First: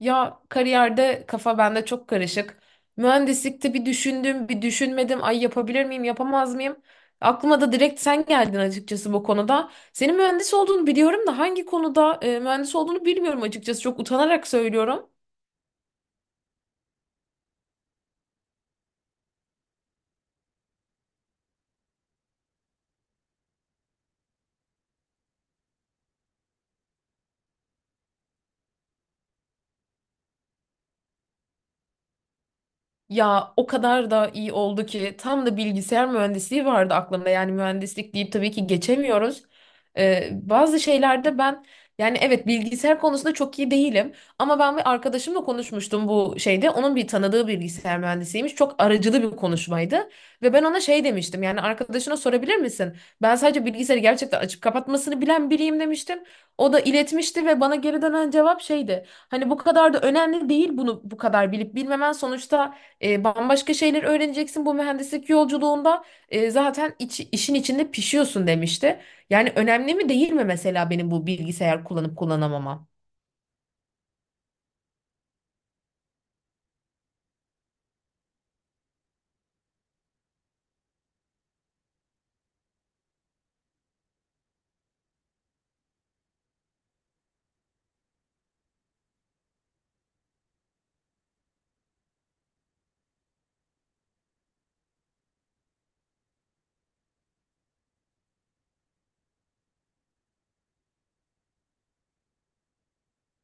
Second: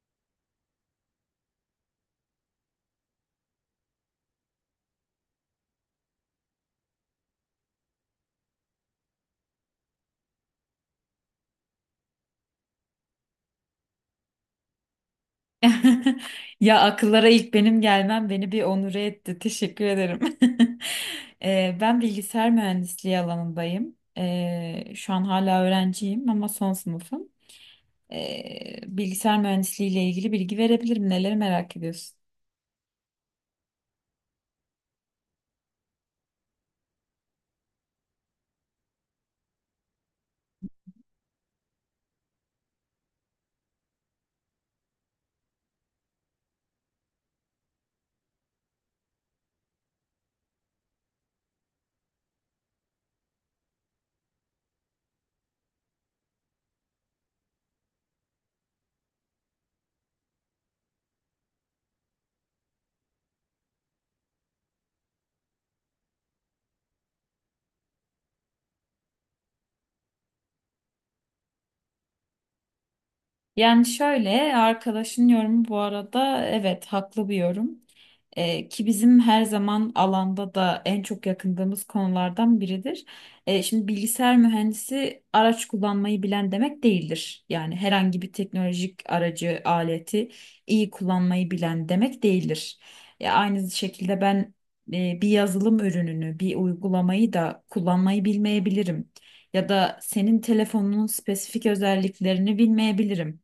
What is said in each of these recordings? Ya kariyerde kafa bende çok karışık. Mühendislikte bir düşündüm, bir düşünmedim. Ay yapabilir miyim, yapamaz mıyım? Aklıma da direkt sen geldin açıkçası bu konuda. Senin mühendis olduğunu biliyorum da hangi konuda mühendis olduğunu bilmiyorum açıkçası. Çok utanarak söylüyorum. Ya akıllara ilk benim gelmem beni bir onure etti. Teşekkür ederim. Ben bilgisayar mühendisliği alanındayım. Şu an hala öğrenciyim ama son sınıfım. Bilgisayar mühendisliği ile ilgili bilgi verebilirim. Neleri merak ediyorsun? Ya o kadar da iyi oldu ki tam da bilgisayar mühendisliği vardı aklımda. Yani mühendislik deyip tabii ki geçemiyoruz. Bazı şeylerde ben yani evet bilgisayar konusunda çok iyi değilim. Ama ben bir arkadaşımla konuşmuştum bu şeyde. Onun bir tanıdığı bilgisayar mühendisiymiş. Çok aracılı bir konuşmaydı. Ve ben ona şey demiştim. Yani arkadaşına sorabilir misin? Ben sadece bilgisayarı gerçekten açıp kapatmasını bilen biriyim demiştim. O da iletmişti ve bana geri dönen cevap şeydi. Hani bu kadar da önemli değil bunu bu kadar bilip bilmemen sonuçta bambaşka şeyler öğreneceksin bu mühendislik yolculuğunda. Zaten işin içinde pişiyorsun demişti. Yani önemli mi değil mi mesela benim bu bilgisayar kullanıp kullanamamam? Yani şöyle, arkadaşın yorumu bu arada evet, haklı bir yorum. Ki bizim her zaman alanda da en çok yakındığımız konulardan biridir. Şimdi bilgisayar mühendisi araç kullanmayı bilen demek değildir. Yani herhangi bir teknolojik aracı, aleti iyi kullanmayı bilen demek değildir. Ya aynı şekilde ben bir yazılım ürününü, bir uygulamayı da kullanmayı bilmeyebilirim. Ya da senin telefonunun spesifik özelliklerini bilmeyebilirim.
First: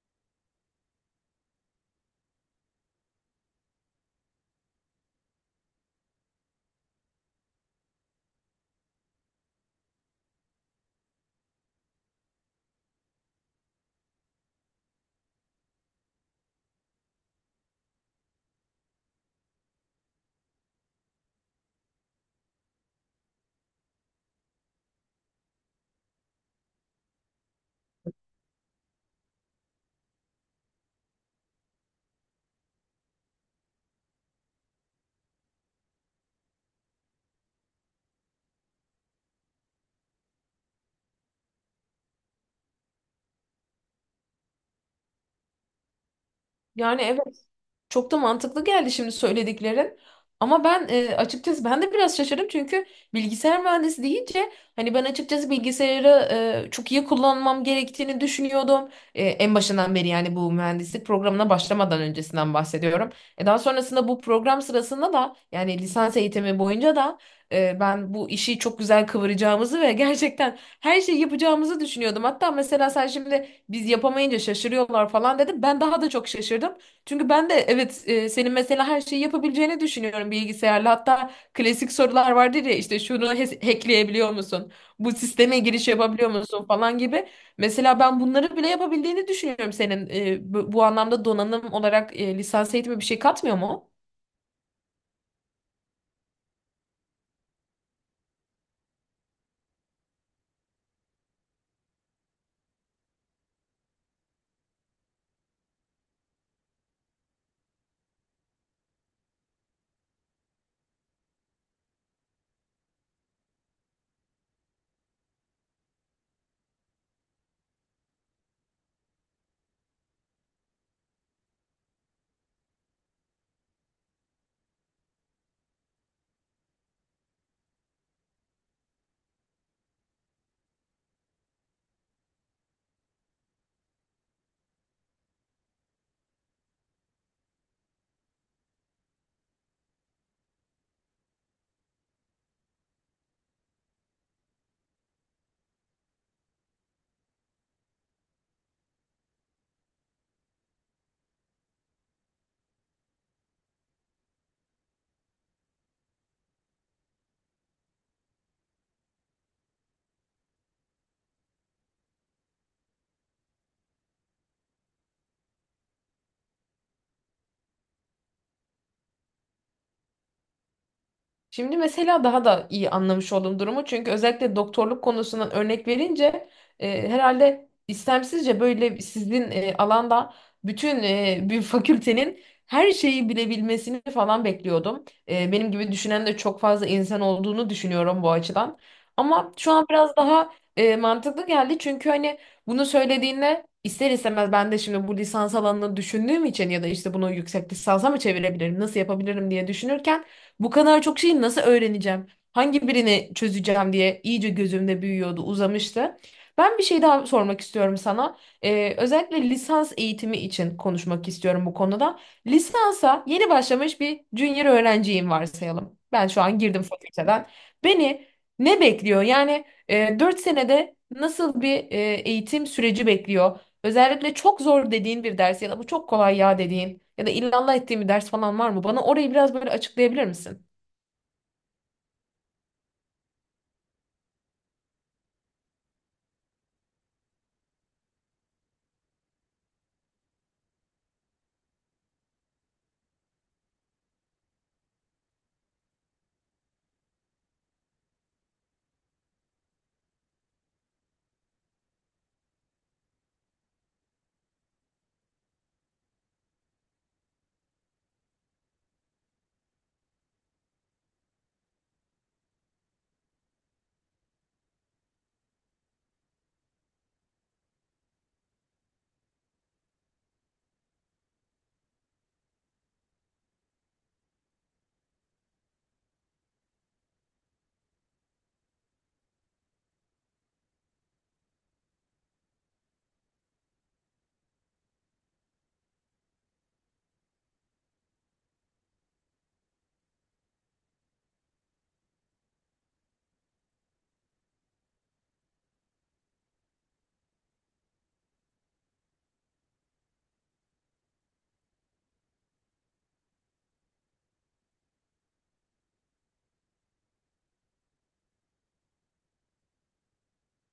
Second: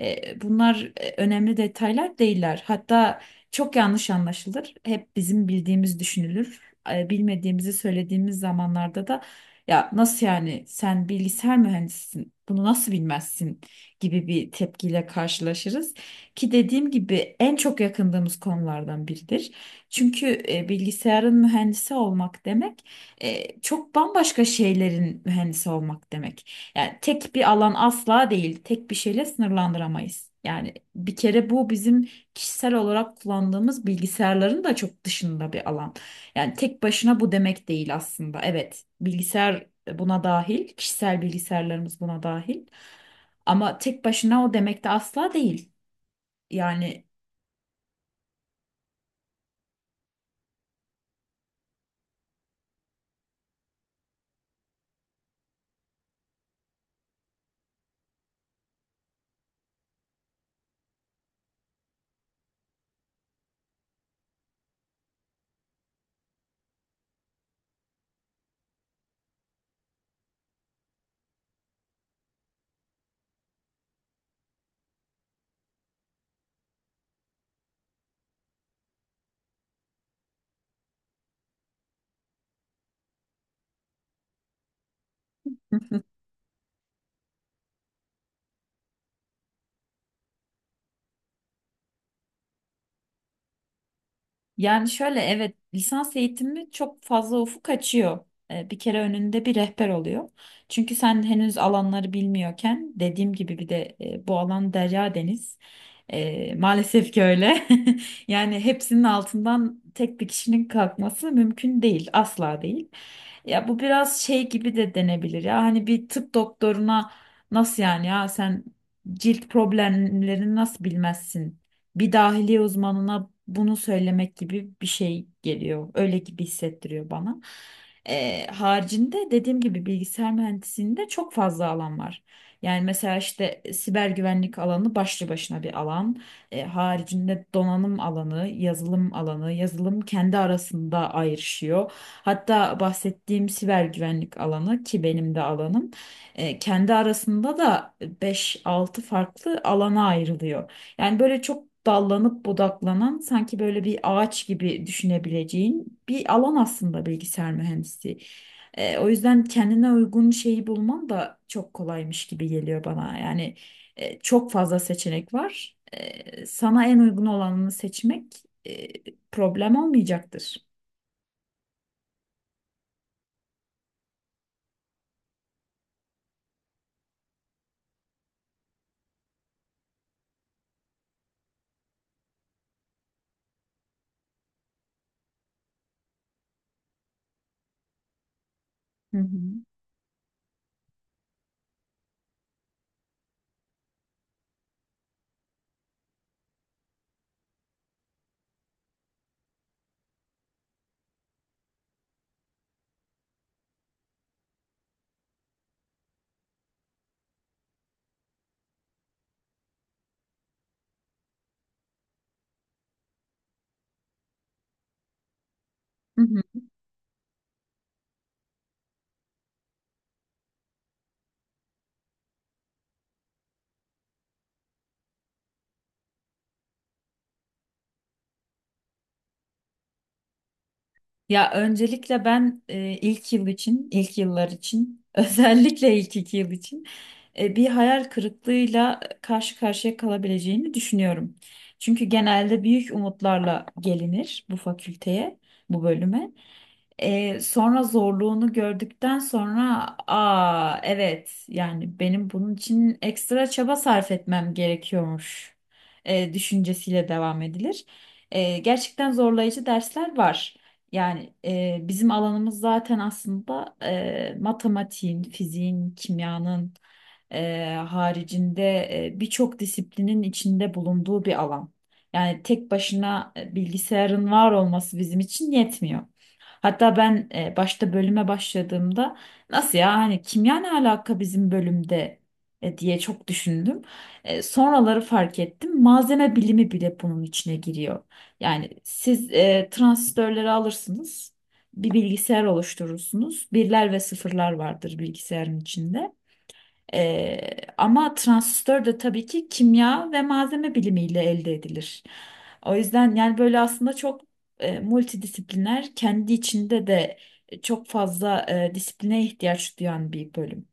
Bunlar önemli detaylar değiller. Hatta çok yanlış anlaşılır. Hep bizim bildiğimiz düşünülür. Bilmediğimizi söylediğimiz zamanlarda da ya nasıl yani, sen bilgisayar mühendisisin, bunu nasıl bilmezsin gibi bir tepkiyle karşılaşırız. Ki dediğim gibi en çok yakındığımız konulardan biridir. Çünkü bilgisayarın mühendisi olmak demek çok bambaşka şeylerin mühendisi olmak demek. Yani tek bir alan asla değil. Tek bir şeyle sınırlandıramayız. Yani bir kere bu, bizim kişisel olarak kullandığımız bilgisayarların da çok dışında bir alan. Yani tek başına bu demek değil aslında. Evet, bilgisayar buna dahil, kişisel bilgisayarlarımız buna dahil. Ama tek başına o demek de asla değil. Yani Yani evet, çok da mantıklı geldi şimdi söylediklerin. Ama ben açıkçası ben de biraz şaşırdım çünkü bilgisayar mühendisi deyince hani ben açıkçası bilgisayarı çok iyi kullanmam gerektiğini düşünüyordum. En başından beri yani bu mühendislik programına başlamadan öncesinden bahsediyorum. Daha sonrasında bu program sırasında da yani lisans eğitimi boyunca da ben bu işi çok güzel kıvıracağımızı ve gerçekten her şeyi yapacağımızı düşünüyordum. Hatta mesela sen şimdi biz yapamayınca şaşırıyorlar falan dedim. Ben daha da çok şaşırdım. Çünkü ben de evet, senin mesela her şeyi yapabileceğini düşünüyorum bilgisayarla. Hatta klasik sorular vardır ya, işte şunu hackleyebiliyor musun? Bu sisteme giriş yapabiliyor musun falan gibi. Mesela ben bunları bile yapabildiğini düşünüyorum senin. E, bu anlamda donanım olarak lisans eğitimi bir şey katmıyor mu? yani şöyle, evet, lisans eğitimi çok fazla ufuk açıyor. Bir kere önünde bir rehber oluyor. Çünkü sen henüz alanları bilmiyorken, dediğim gibi bir de bu alan derya deniz. Maalesef ki öyle. Yani hepsinin altından tek bir kişinin kalkması mümkün değil, asla değil. Ya bu biraz şey gibi de denebilir ya. Hani bir tıp doktoruna nasıl yani ya sen cilt problemlerini nasıl bilmezsin, bir dahiliye uzmanına bunu söylemek gibi bir şey geliyor. Öyle gibi hissettiriyor bana. Haricinde dediğim gibi bilgisayar mühendisliğinde çok fazla alan var. Yani mesela işte siber güvenlik alanı başlı başına bir alan. Haricinde donanım alanı, yazılım alanı, yazılım kendi arasında ayrışıyor. Hatta bahsettiğim siber güvenlik alanı, ki benim de alanım, kendi arasında da beş altı farklı alana ayrılıyor. Yani böyle çok dallanıp budaklanan, sanki böyle bir ağaç gibi düşünebileceğin bir alan aslında bilgisayar mühendisliği. O yüzden kendine uygun şeyi bulman da çok kolaymış gibi geliyor bana. Yani çok fazla seçenek var. Sana en uygun olanını seçmek e, problem olmayacaktır. Şimdi mesela daha da iyi anlamış oldum durumu. Çünkü özellikle doktorluk konusundan örnek verince herhalde istemsizce böyle sizin alanda bütün bir fakültenin her şeyi bilebilmesini falan bekliyordum. E, benim gibi düşünen de çok fazla insan olduğunu düşünüyorum bu açıdan. Hı Ama hı. şu an biraz daha mantıklı geldi. Çünkü hani bunu söylediğinde ister istemez ben de şimdi bu lisans alanını düşündüğüm için ya da işte bunu yüksek lisansa mı çevirebilirim, nasıl yapabilirim diye düşünürken bu kadar çok şeyi nasıl öğreneceğim? Hangi birini çözeceğim diye iyice gözümde büyüyordu, uzamıştı. Ben bir şey daha sormak istiyorum sana. Özellikle lisans eğitimi için konuşmak istiyorum bu konuda. Lisansa yeni başlamış bir junior öğrenciyim varsayalım. Hı Ben şu an hı. girdim fakülteden. Beni ne bekliyor? Yani 4 senede nasıl bir eğitim süreci bekliyor? Özellikle çok zor dediğin bir ders ya da bu çok kolay ya dediğin ya da illallah ettiğin bir ders falan var mı? Bana orayı biraz böyle açıklayabilir misin? Ya öncelikle ben ilk yıl için, ilk yıllar için, özellikle ilk iki yıl için bir hayal kırıklığıyla karşı karşıya kalabileceğini düşünüyorum. Çünkü genelde büyük umutlarla gelinir bu fakülteye, bu bölüme. Sonra zorluğunu gördükten sonra, aa evet, yani benim bunun için ekstra çaba sarf etmem gerekiyormuş düşüncesiyle devam edilir. Gerçekten zorlayıcı dersler var. Yani bizim alanımız zaten aslında matematiğin, fiziğin, kimyanın haricinde birçok disiplinin içinde bulunduğu bir alan. Yani tek başına bilgisayarın var olması bizim için yetmiyor. Hatta ben başta bölüme başladığımda, nasıl ya, hani kimya ne alaka bizim bölümde, diye çok düşündüm. Sonraları fark ettim. Malzeme bilimi bile bunun içine giriyor. Yani siz transistörleri alırsınız. Bir bilgisayar oluşturursunuz. Birler ve sıfırlar vardır bilgisayarın içinde. Ee, Ama transistör de tabii ki kimya ve malzeme bilimiyle elde edilir. O yüzden, yani böyle aslında çok multidisipliner, kendi içinde de çok fazla disipline ihtiyaç duyan bir bölüm.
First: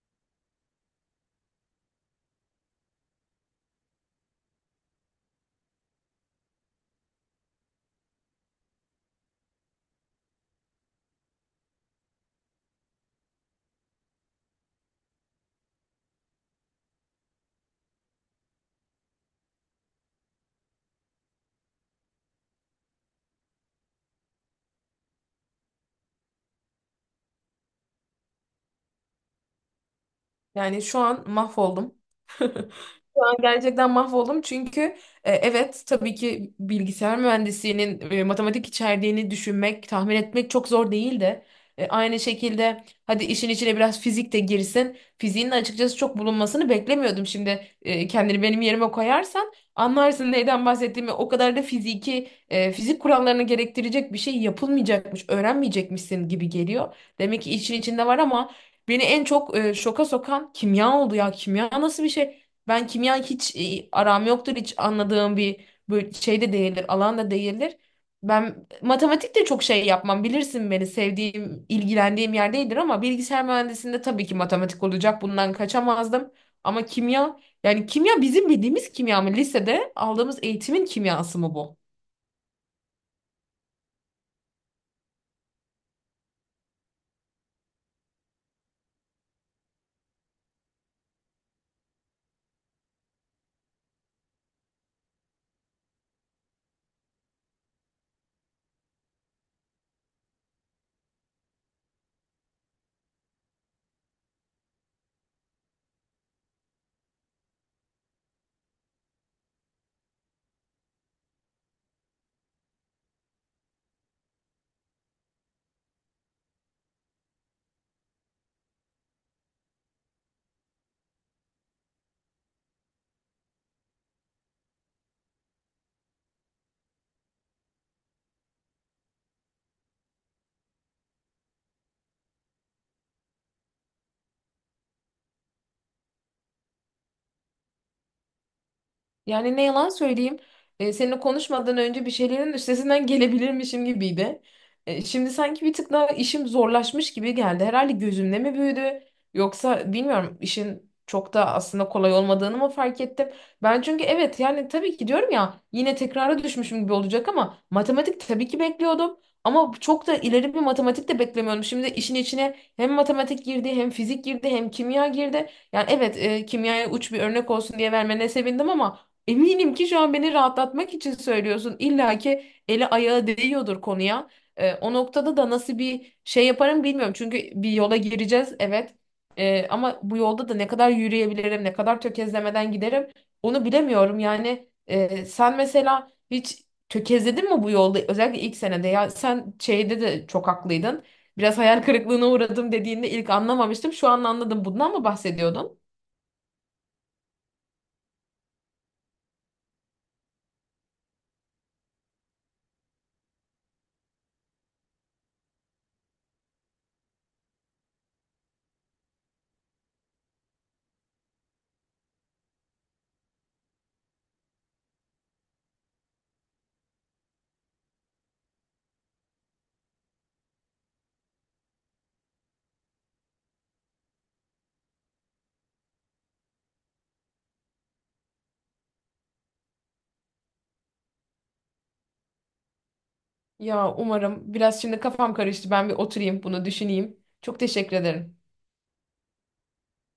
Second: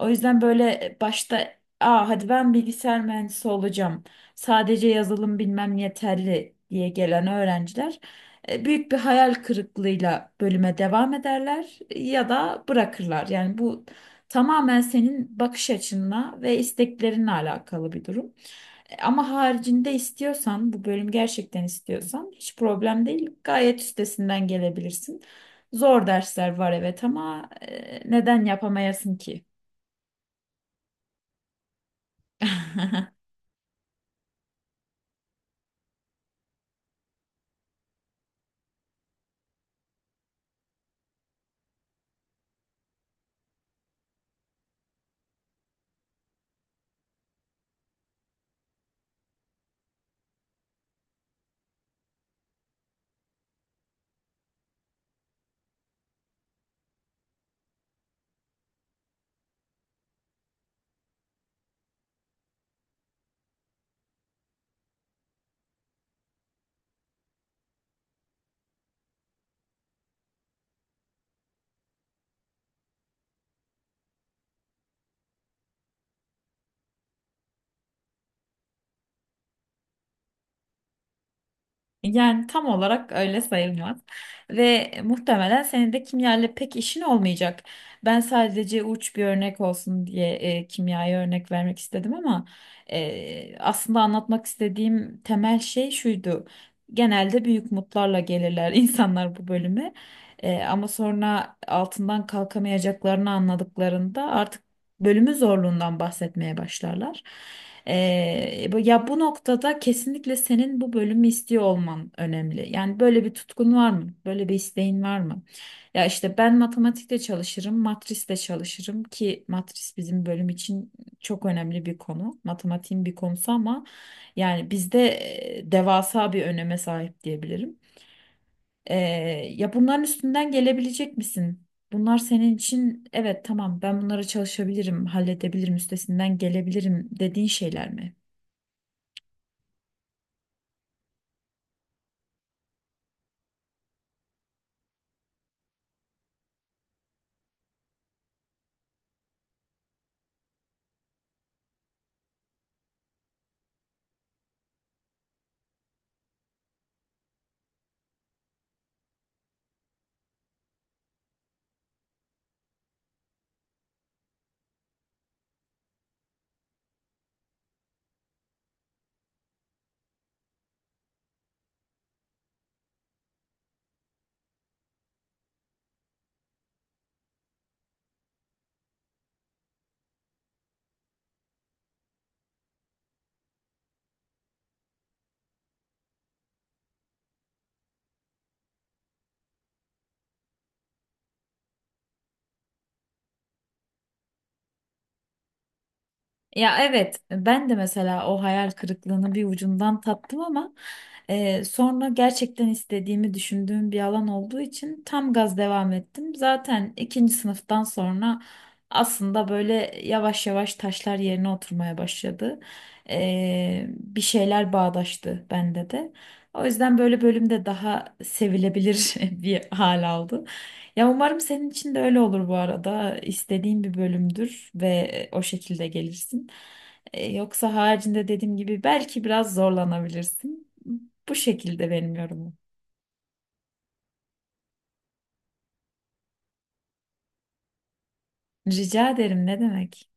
O yüzden böyle başta, aa, hadi ben bilgisayar mühendisi olacağım, sadece yazılım bilmem yeterli diye gelen öğrenciler büyük bir hayal kırıklığıyla bölüme devam ederler ya da bırakırlar. Yani bu tamamen senin bakış açınla ve isteklerinle alakalı bir durum. E, ama haricinde istiyorsan, bu bölüm gerçekten istiyorsan, hiç problem değil. Gayet üstesinden gelebilirsin. Zor dersler var evet, ama neden yapamayasın ki? Yani şu an mahvoldum. Şu an gerçekten mahvoldum çünkü evet tabii ki bilgisayar mühendisliğinin matematik içerdiğini düşünmek, tahmin etmek çok zor değil de aynı şekilde hadi işin içine biraz fizik de girsin. Fiziğin de açıkçası çok bulunmasını beklemiyordum. Şimdi kendini benim yerime koyarsan anlarsın neyden bahsettiğimi. O kadar da fiziki fizik kurallarını gerektirecek bir şey yapılmayacakmış, öğrenmeyecekmişsin gibi geliyor. Demek ki işin içinde var ama beni en çok şoka sokan kimya oldu ya. Kimya nasıl bir şey? Ben kimya hiç, aram yoktur. Hiç anladığım bir böyle şey de değildir. Alan da değildir. Ben matematik de çok şey yapmam. Bilirsin beni, sevdiğim, ilgilendiğim yer değildir ama bilgisayar mühendisliğinde tabii ki matematik olacak. Bundan kaçamazdım. Ama kimya, yani kimya bizim bildiğimiz kimya mı? Lisede aldığımız eğitimin kimyası mı bu? Yani tam olarak öyle sayılmaz. Ve muhtemelen senin de kimyayla pek işin olmayacak. Ben sadece uç bir örnek olsun diye kimyaya örnek vermek istedim, ama aslında anlatmak istediğim temel şey şuydu. Genelde büyük umutlarla gelirler insanlar bu bölüme. E, ama sonra altından kalkamayacaklarını anladıklarında artık bölümü zorluğundan bahsetmeye başlarlar. Ya bu noktada kesinlikle senin bu bölümü istiyor olman önemli. Yani böyle bir tutkun var mı? Böyle bir isteğin var mı? Ya işte ben matematikte çalışırım, matrisle çalışırım, ki matris bizim bölüm için çok önemli bir konu. Matematiğin bir konusu ama yani bizde devasa bir öneme sahip diyebilirim. Ee, Ya bunların üstünden gelebilecek misin? Bunlar senin için, evet tamam ben bunlara çalışabilirim, halledebilirim, üstesinden gelebilirim dediğin şeyler mi? Yani ne yalan söyleyeyim. Seninle konuşmadan önce bir şeylerin üstesinden gelebilirmişim gibiydi. Şimdi sanki bir tık daha işim zorlaşmış gibi geldi. Herhalde gözümde mi büyüdü? Yoksa bilmiyorum, işin çok da aslında kolay olmadığını mı fark ettim? Ben çünkü evet, yani tabii ki diyorum ya, yine tekrara düşmüşüm gibi olacak ama matematik tabii ki bekliyordum. Ama çok da ileri bir matematik de beklemiyordum. Şimdi işin içine hem matematik girdi, hem fizik girdi, hem kimya girdi. Yani evet, kimyaya uç bir örnek olsun diye vermene sevindim ama eminim ki şu an beni rahatlatmak için söylüyorsun. İlla ki eli ayağı değiyordur konuya. O noktada da nasıl bir şey yaparım bilmiyorum. Çünkü bir yola gireceğiz evet. Ama bu yolda da ne kadar yürüyebilirim, ne kadar tökezlemeden giderim onu bilemiyorum. Yani sen mesela hiç tökezledin mi bu yolda? Özellikle ilk senede ya, sen şeyde de çok haklıydın. Biraz hayal kırıklığına uğradım dediğinde ilk anlamamıştım. Şu an anladım. Bundan mı bahsediyordun? Ya evet, ben de mesela o hayal kırıklığını bir ucundan tattım, ama sonra gerçekten istediğimi düşündüğüm bir alan olduğu için tam gaz devam ettim. Zaten ikinci sınıftan sonra aslında böyle yavaş yavaş taşlar yerine oturmaya başladı. Bir şeyler bağdaştı bende de. O yüzden böyle bölümde daha sevilebilir bir hal aldı. Ya umarım senin için de öyle olur bu arada. İstediğin bir bölümdür ve o şekilde gelirsin. Yoksa haricinde dediğim gibi belki biraz zorlanabilirsin. Bu şekilde benim yorumum. Ya umarım. Biraz şimdi kafam karıştı. Ben bir oturayım bunu düşüneyim. Çok teşekkür ederim. Rica ederim, ne demek?